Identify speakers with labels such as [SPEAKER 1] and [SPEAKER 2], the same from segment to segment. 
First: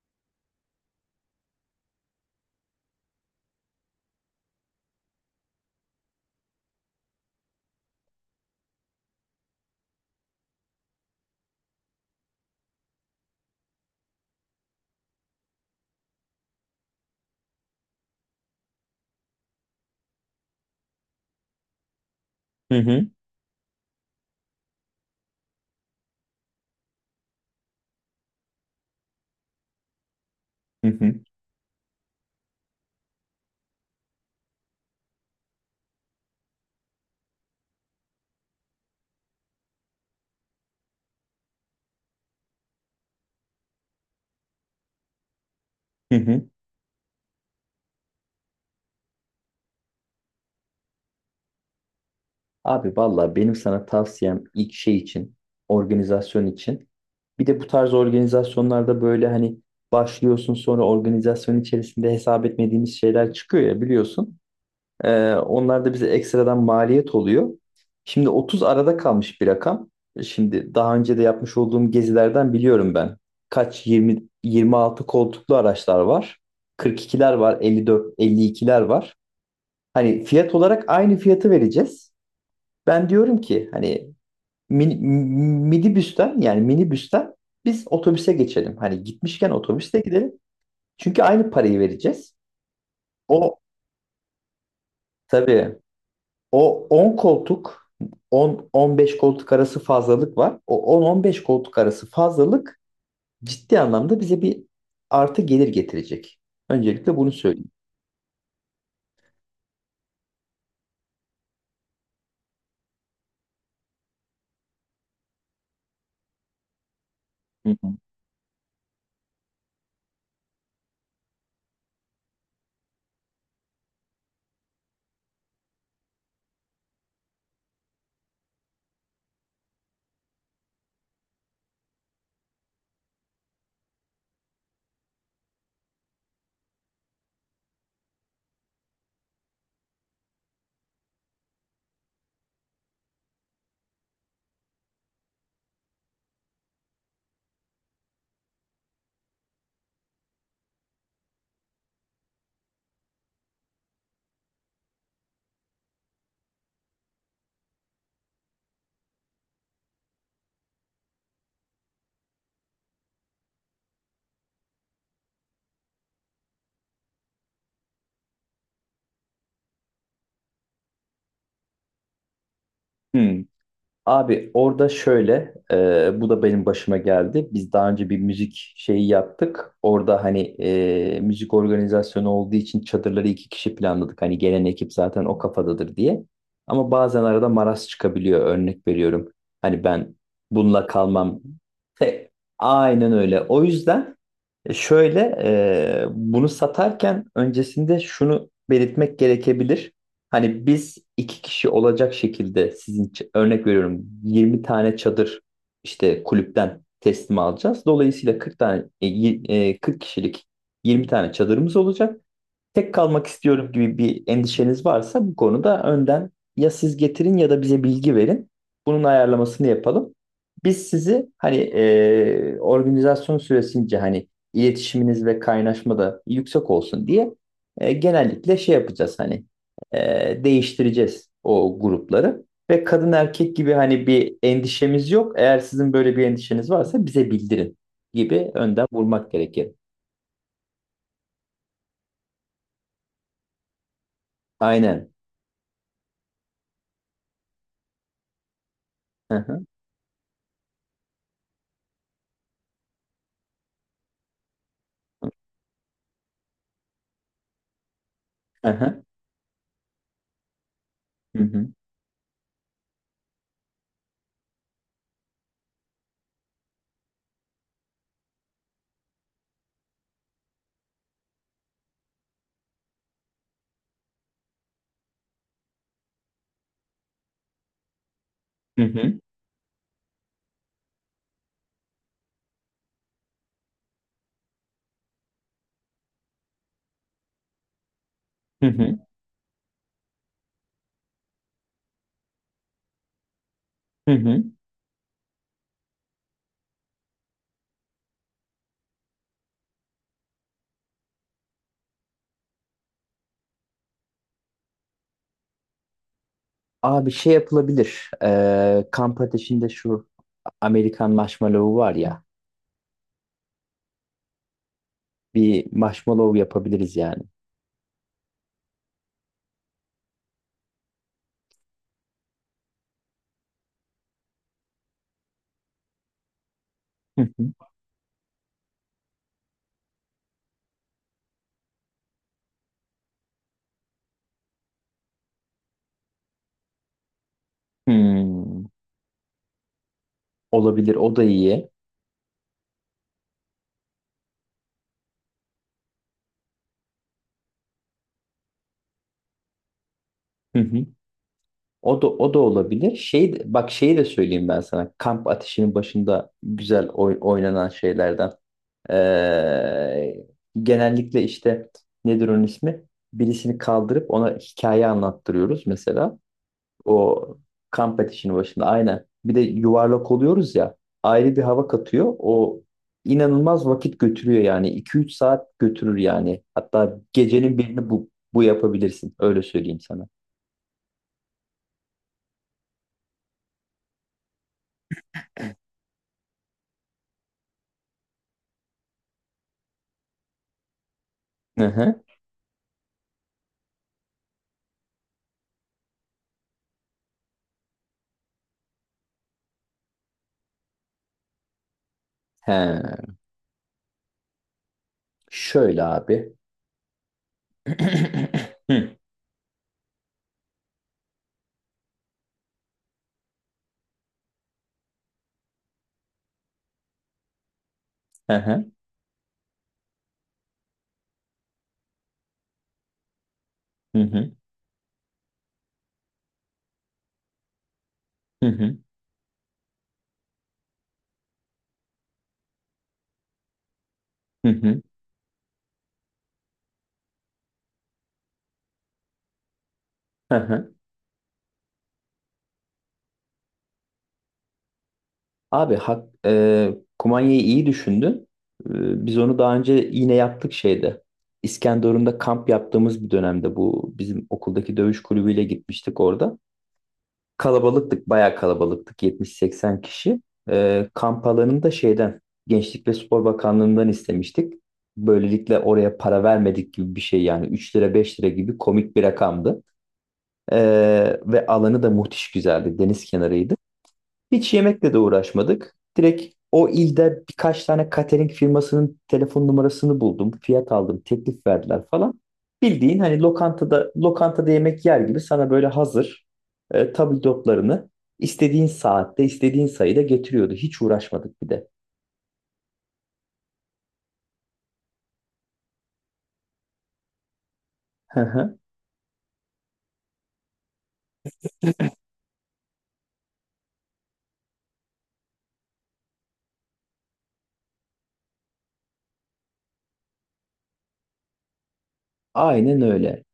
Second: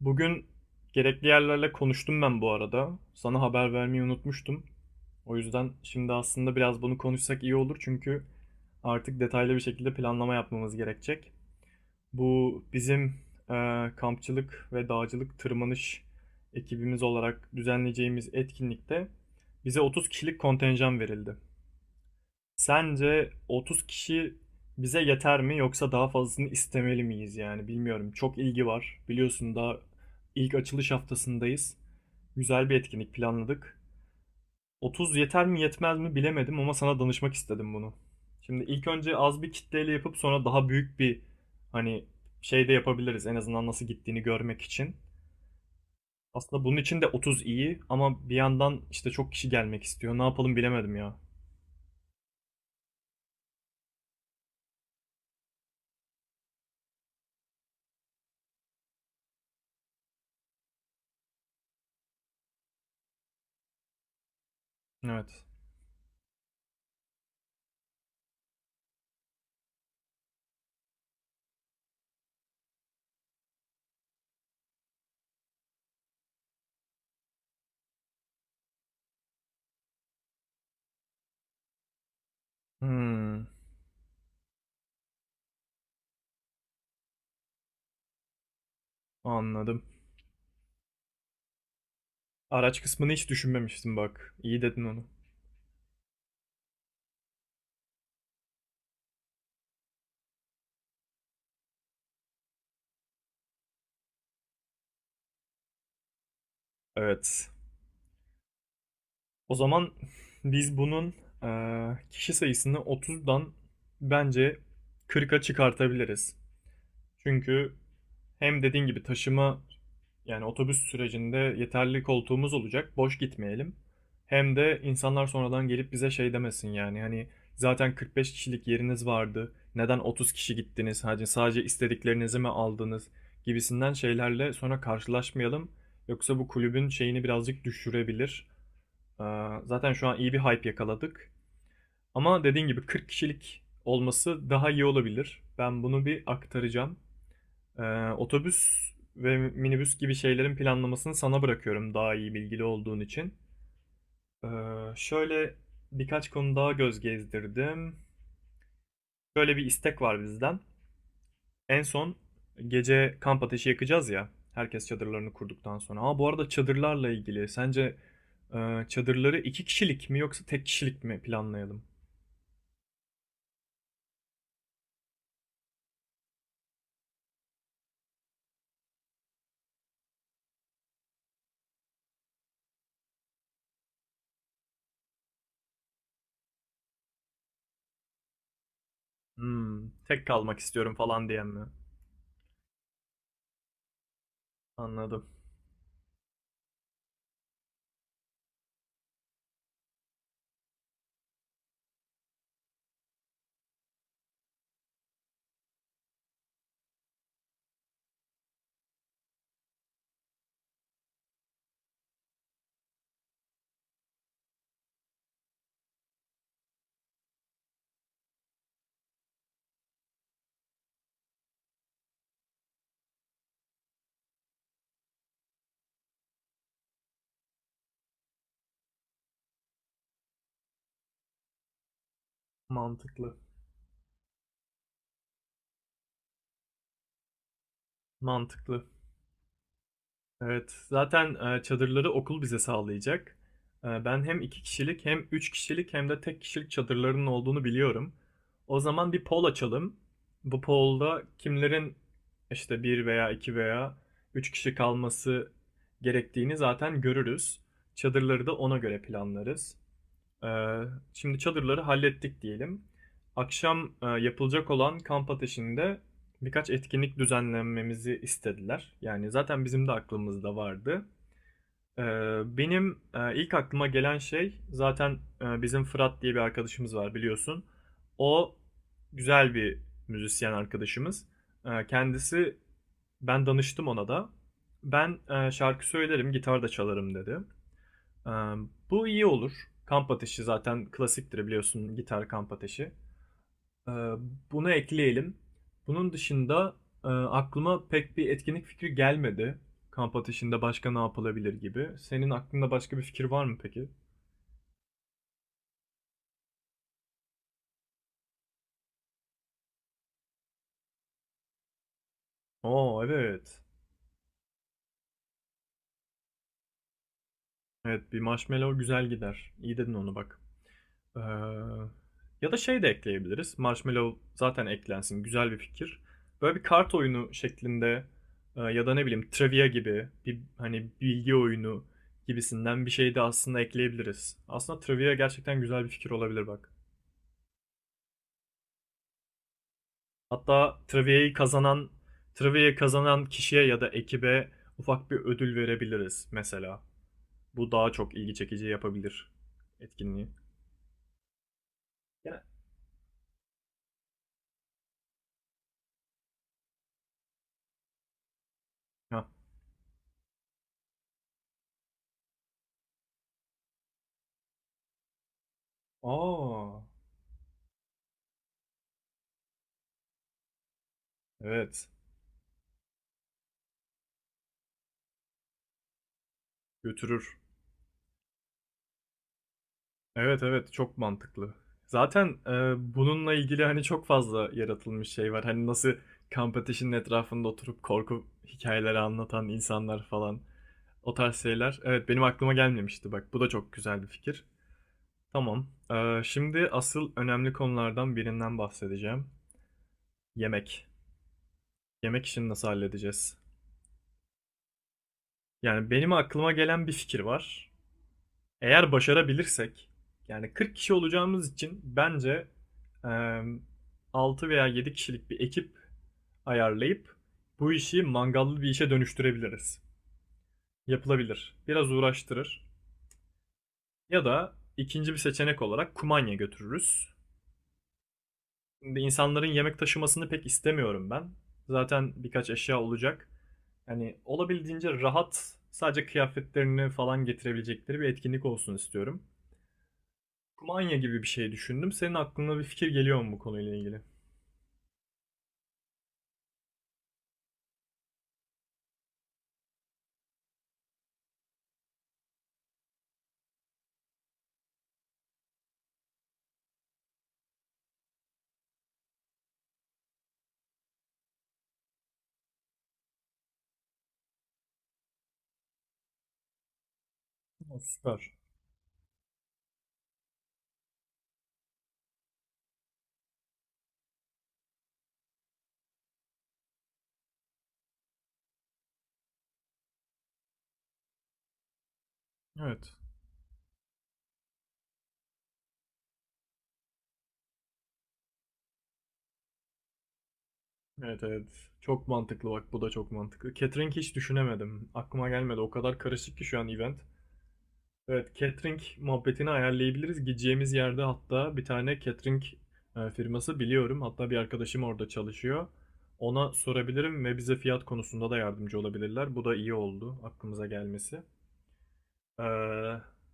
[SPEAKER 1] Bugün gerekli yerlerle konuştum ben bu arada. Sana haber vermeyi unutmuştum. O yüzden şimdi aslında biraz bunu konuşsak iyi olur çünkü artık detaylı bir şekilde planlama yapmamız gerekecek. Bu bizim kampçılık ve dağcılık tırmanış ekibimiz olarak düzenleyeceğimiz etkinlikte bize 30 kişilik kontenjan verildi.
[SPEAKER 2] Hı hı,
[SPEAKER 1] Sence 30 kişi bize yeter mi yoksa daha fazlasını istemeli miyiz yani bilmiyorum. Çok ilgi var. Biliyorsun daha ilk
[SPEAKER 2] hı
[SPEAKER 1] açılış
[SPEAKER 2] hı,
[SPEAKER 1] haftasındayız. Güzel bir etkinlik planladık. 30 yeter mi yetmez mi bilemedim ama sana danışmak istedim bunu. Şimdi ilk önce az bir kitleyle yapıp sonra daha büyük bir hani şey de yapabiliriz en azından nasıl gittiğini görmek için.
[SPEAKER 2] hı hı.
[SPEAKER 1] Aslında bunun için de 30 iyi ama bir yandan işte çok kişi gelmek istiyor. Ne yapalım bilemedim ya.
[SPEAKER 2] Abi valla benim sana tavsiyem ilk şey için, organizasyon için. Bir de bu tarz organizasyonlarda böyle hani başlıyorsun, sonra organizasyon içerisinde hesap etmediğimiz şeyler çıkıyor ya, biliyorsun.
[SPEAKER 1] Evet.
[SPEAKER 2] Onlar da bize ekstradan maliyet oluyor. Şimdi 30 arada kalmış bir rakam. Şimdi daha önce de yapmış olduğum gezilerden biliyorum ben. Kaç, 20, 26 koltuklu araçlar var. 42'ler var, 54, 52'ler var. Hani fiyat olarak aynı fiyatı vereceğiz. Ben diyorum
[SPEAKER 1] Hmm,
[SPEAKER 2] ki, hani, mini, minibüsten, yani minibüsten biz otobüse geçelim. Hani gitmişken
[SPEAKER 1] anladım.
[SPEAKER 2] otobüste gidelim. Çünkü aynı parayı vereceğiz.
[SPEAKER 1] Araç kısmını hiç
[SPEAKER 2] O
[SPEAKER 1] düşünmemiştim bak. İyi dedin onu.
[SPEAKER 2] tabii. o 10 koltuk 10-15 koltuk arası fazlalık var. O 10-15 koltuk arası fazlalık ciddi anlamda bize bir artı gelir getirecek. Öncelikle bunu
[SPEAKER 1] Evet.
[SPEAKER 2] söyleyeyim.
[SPEAKER 1] O zaman biz bunun kişi sayısını 30'dan bence 40'a çıkartabiliriz. Çünkü
[SPEAKER 2] Hı hı.
[SPEAKER 1] hem dediğin gibi taşıma, yani otobüs sürecinde yeterli koltuğumuz olacak, boş gitmeyelim. Hem de insanlar sonradan gelip bize şey demesin yani hani zaten 45 kişilik yeriniz vardı. Neden 30 kişi gittiniz? Hani sadece istediklerinizi mi aldınız? Gibisinden şeylerle sonra karşılaşmayalım. Yoksa bu kulübün şeyini birazcık düşürebilir. Ee, Zaten şu an iyi bir hype yakaladık. Ama dediğin gibi 40 kişilik olması daha iyi olabilir. Ben bunu bir aktaracağım. Ee, Otobüs ve minibüs gibi şeylerin planlamasını sana bırakıyorum daha iyi bilgili olduğun için. Ee, Şöyle birkaç konu daha göz gezdirdim. Şöyle bir istek var bizden. En son gece kamp ateşi yakacağız ya. Herkes çadırlarını kurduktan sonra. Ha bu arada çadırlarla ilgili sence çadırları iki kişilik mi yoksa tek kişilik mi planlayalım?
[SPEAKER 2] Hı. Abi orada şöyle, bu da benim başıma geldi. Biz daha önce bir müzik şeyi yaptık. Orada hani, müzik organizasyonu olduğu için çadırları iki kişi planladık. Hani gelen ekip zaten o kafadadır diye. Ama bazen arada maraz çıkabiliyor. Örnek veriyorum. Hani,
[SPEAKER 1] Hmm,
[SPEAKER 2] ben
[SPEAKER 1] tek kalmak
[SPEAKER 2] bununla
[SPEAKER 1] istiyorum falan
[SPEAKER 2] kalmam.
[SPEAKER 1] diyen mi?
[SPEAKER 2] Aynen öyle. O yüzden. Şöyle,
[SPEAKER 1] Anladım.
[SPEAKER 2] bunu satarken öncesinde şunu belirtmek gerekebilir. Hani biz iki kişi olacak şekilde sizin örnek veriyorum, 20 tane çadır işte kulüpten teslim alacağız. Dolayısıyla 40 tane, 40 kişilik 20 tane çadırımız olacak. Tek kalmak istiyorum gibi bir endişeniz varsa bu konuda önden ya siz getirin ya da bize bilgi verin. Bunun ayarlamasını yapalım. Biz sizi hani, organizasyon süresince hani iletişiminiz ve kaynaşma da yüksek olsun diye, genellikle şey yapacağız, hani, değiştireceğiz o grupları. Ve kadın
[SPEAKER 1] Mantıklı.
[SPEAKER 2] erkek gibi hani bir endişemiz yok. Eğer sizin böyle bir endişeniz varsa bize bildirin gibi
[SPEAKER 1] Mantıklı.
[SPEAKER 2] önden vurmak gerekir.
[SPEAKER 1] Evet, zaten çadırları okul bize sağlayacak. E, ben hem iki kişilik
[SPEAKER 2] Aynen.
[SPEAKER 1] hem üç kişilik hem de tek kişilik çadırlarının olduğunu biliyorum. O zaman bir
[SPEAKER 2] Hı
[SPEAKER 1] poll
[SPEAKER 2] hı.
[SPEAKER 1] açalım. Bu poll'da kimlerin işte bir veya iki veya üç kişi kalması gerektiğini zaten görürüz. Çadırları da
[SPEAKER 2] Hı
[SPEAKER 1] ona göre
[SPEAKER 2] hı.
[SPEAKER 1] planlarız. Ee, Şimdi
[SPEAKER 2] Hı hı.
[SPEAKER 1] çadırları hallettik diyelim. Akşam yapılacak olan kamp ateşinde birkaç etkinlik düzenlememizi istediler. Yani zaten bizim de aklımızda vardı. Ee, Benim ilk aklıma gelen şey zaten bizim Fırat diye bir arkadaşımız var biliyorsun. O
[SPEAKER 2] Hı hı,
[SPEAKER 1] güzel bir müzisyen arkadaşımız. Kendisi, ben danıştım ona da. Ben şarkı söylerim, gitar da çalarım dedi. Ee,
[SPEAKER 2] hı hı,
[SPEAKER 1] Bu iyi olur. Kamp ateşi zaten klasiktir biliyorsun, gitar kamp ateşi. Ee,
[SPEAKER 2] hı hı.
[SPEAKER 1] Bunu ekleyelim. Bunun dışında aklıma pek bir etkinlik fikri gelmedi. Kamp ateşinde başka ne yapılabilir gibi. Senin aklında başka bir fikir var mı peki?
[SPEAKER 2] Abi şey yapılabilir. Kamp ateşinde şu Amerikan marshmallow var ya.
[SPEAKER 1] Oo, evet.
[SPEAKER 2] Bir marshmallow yapabiliriz yani.
[SPEAKER 1] Evet, bir marshmallow güzel gider. İyi dedin onu bak. Eee, Ya da şey de ekleyebiliriz. Marshmallow zaten eklensin. Güzel bir fikir. Böyle bir kart
[SPEAKER 2] Hı
[SPEAKER 1] oyunu
[SPEAKER 2] hı.
[SPEAKER 1] şeklinde ya da ne bileyim trivia gibi bir hani bilgi oyunu gibisinden bir şey de aslında ekleyebiliriz. Aslında trivia gerçekten güzel bir fikir olabilir bak.
[SPEAKER 2] Hmm,
[SPEAKER 1] Hatta
[SPEAKER 2] olabilir. O da
[SPEAKER 1] trivia'yı
[SPEAKER 2] iyi.
[SPEAKER 1] kazanan trivia'yı kazanan kişiye ya da ekibe ufak bir ödül verebiliriz mesela. Bu daha çok ilgi çekici yapabilir etkinliği.
[SPEAKER 2] Hı hı. O da o da
[SPEAKER 1] Gene-
[SPEAKER 2] olabilir. Şey, bak, şeyi de söyleyeyim ben sana. Kamp ateşinin başında güzel oynanan şeylerden.
[SPEAKER 1] Ha.
[SPEAKER 2] Ee, Genellikle işte, nedir onun ismi? Birisini kaldırıp ona hikaye anlattırıyoruz mesela.
[SPEAKER 1] Aa,
[SPEAKER 2] O kamp ateşinin başında aynen. Bir de yuvarlak oluyoruz ya. Ayrı bir hava
[SPEAKER 1] evet,
[SPEAKER 2] katıyor. O inanılmaz vakit götürüyor yani. 2 3 saat götürür yani. Hatta
[SPEAKER 1] götürür.
[SPEAKER 2] gecenin birini bu yapabilirsin. Öyle söyleyeyim sana.
[SPEAKER 1] Evet, evet, çok mantıklı. Zaten, bununla ilgili, hani, çok fazla yaratılmış şey var. Hani, nasıl kamp ateşinin etrafında oturup korku hikayeleri anlatan insanlar falan, o tarz
[SPEAKER 2] Hı
[SPEAKER 1] şeyler.
[SPEAKER 2] hı.
[SPEAKER 1] Evet, benim aklıma gelmemişti bak. Bu da çok güzel bir fikir. Tamam. Şimdi asıl önemli konulardan birinden bahsedeceğim. Yemek. Yemek işini nasıl
[SPEAKER 2] He.
[SPEAKER 1] halledeceğiz?
[SPEAKER 2] Şöyle
[SPEAKER 1] Yani, benim
[SPEAKER 2] abi.
[SPEAKER 1] aklıma gelen bir fikir var. Eğer başarabilirsek, yani 40 kişi olacağımız için bence eee 6 veya 7 kişilik bir ekip ayarlayıp bu işi
[SPEAKER 2] Hı
[SPEAKER 1] mangallı bir
[SPEAKER 2] hı.
[SPEAKER 1] işe dönüştürebiliriz. Yapılabilir. Biraz uğraştırır.
[SPEAKER 2] Hı
[SPEAKER 1] Ya
[SPEAKER 2] hı.
[SPEAKER 1] da ikinci bir seçenek olarak kumanya götürürüz.
[SPEAKER 2] Hı hı.
[SPEAKER 1] Şimdi insanların yemek taşımasını pek istemiyorum ben. Zaten birkaç eşya olacak. Yani
[SPEAKER 2] Hı hı.
[SPEAKER 1] olabildiğince rahat, sadece kıyafetlerini falan getirebilecekleri bir etkinlik olsun istiyorum.
[SPEAKER 2] Hı hı.
[SPEAKER 1] Kumanya gibi bir şey düşündüm. Senin aklına bir fikir geliyor mu bu konuyla ilgili?
[SPEAKER 2] Abi, kumanyayı iyi düşündün. Biz onu daha önce yine yaptık şeyde. İskenderun'da kamp yaptığımız bir dönemde bu bizim okuldaki dövüş kulübüyle gitmiştik orada. Kalabalıktık, bayağı kalabalıktık. 70-80 kişi. Kamp alanını da şeyden, Gençlik ve Spor Bakanlığı'ndan istemiştik. Böylelikle oraya para vermedik gibi bir şey, yani 3
[SPEAKER 1] O
[SPEAKER 2] lira 5 lira
[SPEAKER 1] süper.
[SPEAKER 2] gibi komik bir rakamdı. E, Ve alanı da muhtiş güzeldi. Deniz kenarıydı. Hiç yemekle de uğraşmadık. Direkt o ilde birkaç tane catering firmasının telefon numarasını buldum. Fiyat aldım, teklif verdiler falan.
[SPEAKER 1] Evet.
[SPEAKER 2] Bildiğin hani lokantada yemek yer gibi, sana böyle hazır, tabldotlarını istediğin saatte, istediğin sayıda getiriyordu. Hiç
[SPEAKER 1] Evet,
[SPEAKER 2] uğraşmadık
[SPEAKER 1] evet.
[SPEAKER 2] bir de.
[SPEAKER 1] Çok mantıklı bak, bu da çok mantıklı. Catering hiç düşünemedim. Aklıma gelmedi. O kadar karışık ki şu an event. Evet, catering muhabbetini ayarlayabiliriz. Gideceğimiz yerde hatta bir tane catering firması biliyorum. Hatta bir arkadaşım orada çalışıyor. Ona sorabilirim ve bize fiyat konusunda da yardımcı olabilirler. Bu da iyi oldu aklımıza gelmesi.
[SPEAKER 2] Aynen
[SPEAKER 1] Ee,
[SPEAKER 2] öyle.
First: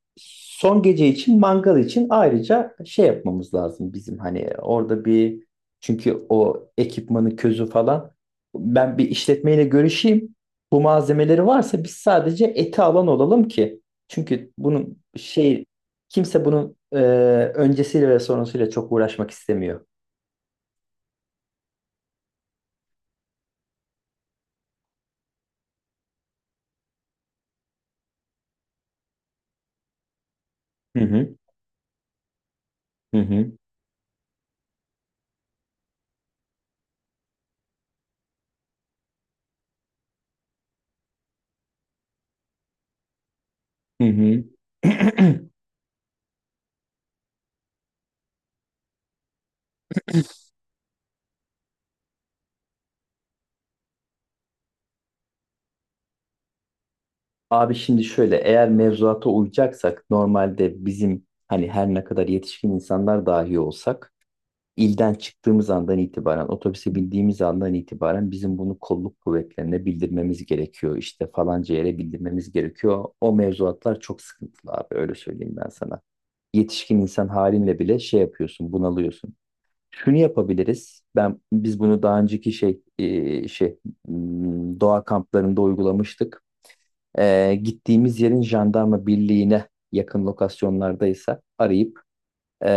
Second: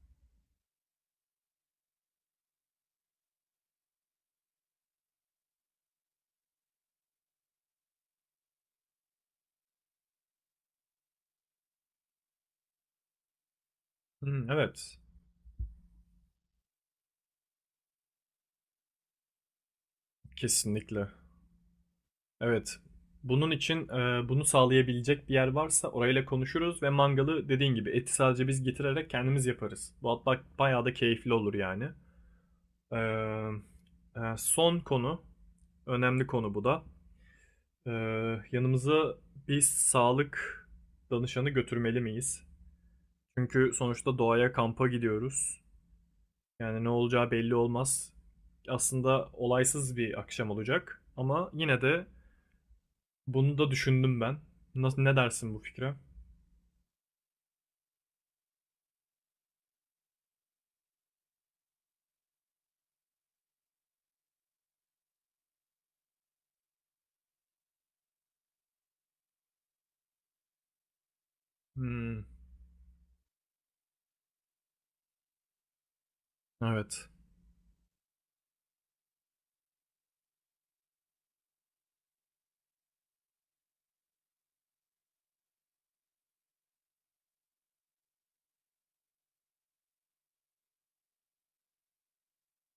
[SPEAKER 2] Son gece için mangal için ayrıca şey yapmamız lazım bizim, hani orada bir, çünkü o ekipmanı, közü falan, ben bir işletmeyle görüşeyim. Bu malzemeleri varsa biz sadece eti alan olalım ki.
[SPEAKER 1] Hımm,
[SPEAKER 2] Çünkü
[SPEAKER 1] evet.
[SPEAKER 2] bunun şey, kimse bunun, öncesiyle ve sonrasıyla çok uğraşmak istemiyor.
[SPEAKER 1] Kesinlikle. Evet. Bunun için, bunu sağlayabilecek bir yer varsa orayla konuşuruz ve mangalı dediğin gibi eti sadece biz getirerek kendimiz yaparız. Bu hatta bayağı da
[SPEAKER 2] Hı
[SPEAKER 1] keyifli
[SPEAKER 2] hı,
[SPEAKER 1] olur yani.
[SPEAKER 2] hı hı,
[SPEAKER 1] Emm, son konu, önemli konu bu da. Yanımıza bir sağlık danışanı götürmeli miyiz? Çünkü
[SPEAKER 2] hı.
[SPEAKER 1] sonuçta
[SPEAKER 2] Hı.
[SPEAKER 1] doğaya kampa gidiyoruz. Yani ne olacağı belli olmaz. Aslında olaysız bir akşam olacak ama yine de bunu da düşündüm ben. Nasıl, ne dersin bu fikre?
[SPEAKER 2] Abi şimdi şöyle, eğer mevzuata uyacaksak normalde bizim hani her ne kadar yetişkin insanlar dahi olsak, ilden çıktığımız andan itibaren, otobüse bindiğimiz andan itibaren bizim bunu kolluk kuvvetlerine bildirmemiz gerekiyor. İşte falanca yere
[SPEAKER 1] Hmm,
[SPEAKER 2] bildirmemiz gerekiyor. O mevzuatlar çok sıkıntılı abi, öyle söyleyeyim ben sana. Yetişkin
[SPEAKER 1] evet.
[SPEAKER 2] insan halinle bile şey yapıyorsun, bunalıyorsun. Şunu yapabiliriz. Ben, biz bunu daha önceki şey, şey, doğa kamplarında uygulamıştık. Gittiğimiz yerin jandarma birliğine yakın lokasyonlardaysa arayıp,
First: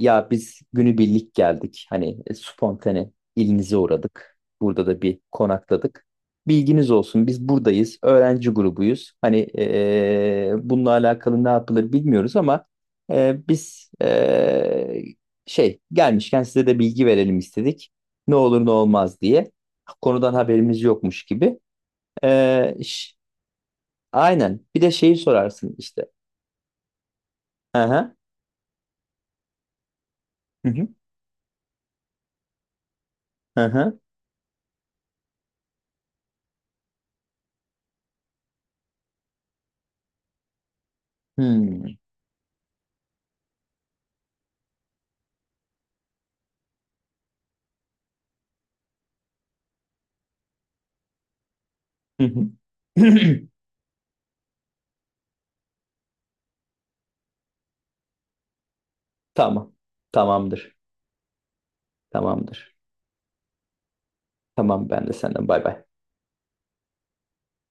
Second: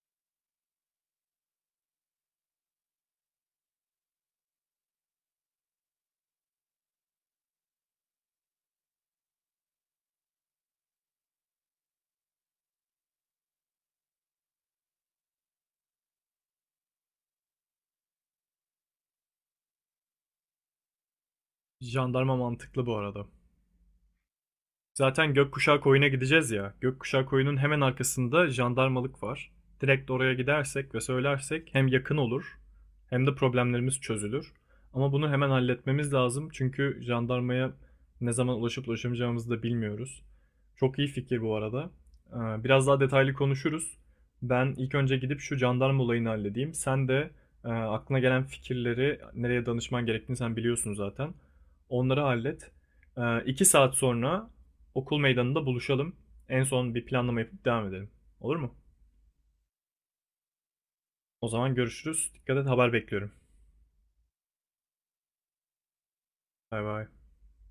[SPEAKER 2] ya biz günübirlik geldik. Hani, spontane ilinize uğradık. Burada da bir konakladık. Bilginiz olsun biz buradayız. Öğrenci grubuyuz. Hani, bununla alakalı ne yapılır bilmiyoruz ama biz, şey gelmişken size de bilgi verelim istedik. Ne olur ne olmaz diye. Konudan haberimiz yokmuş gibi.
[SPEAKER 1] Jandarma
[SPEAKER 2] Ee,
[SPEAKER 1] mantıklı bu arada.
[SPEAKER 2] Aynen. Bir de şeyi
[SPEAKER 1] Zaten
[SPEAKER 2] sorarsın
[SPEAKER 1] Gökkuşağı Koyu'na
[SPEAKER 2] işte.
[SPEAKER 1] gideceğiz ya. Gökkuşağı Koyu'nun hemen
[SPEAKER 2] Hı hı.
[SPEAKER 1] arkasında jandarmalık var. Direkt oraya
[SPEAKER 2] Hı hı.
[SPEAKER 1] gidersek ve söylersek hem yakın olur hem de
[SPEAKER 2] Hı hı.
[SPEAKER 1] problemlerimiz çözülür. Ama bunu hemen halletmemiz lazım çünkü jandarmaya ne zaman ulaşıp ulaşamayacağımızı da bilmiyoruz. Çok iyi fikir bu arada.
[SPEAKER 2] Hmm.
[SPEAKER 1] Biraz daha detaylı konuşuruz. Ben ilk önce gidip şu jandarma olayını halledeyim. Sen de aklına gelen fikirleri nereye danışman gerektiğini sen biliyorsun zaten. Onları
[SPEAKER 2] Hı hı.
[SPEAKER 1] hallet. İki saat sonra okul meydanında buluşalım. En son bir planlama yapıp devam edelim. Olur mu?
[SPEAKER 2] Tamam. Tamamdır.
[SPEAKER 1] O zaman görüşürüz. Dikkat et,
[SPEAKER 2] Tamamdır.
[SPEAKER 1] haber bekliyorum.
[SPEAKER 2] Tamam, ben de senden. Bay bay.
[SPEAKER 1] Bay bay.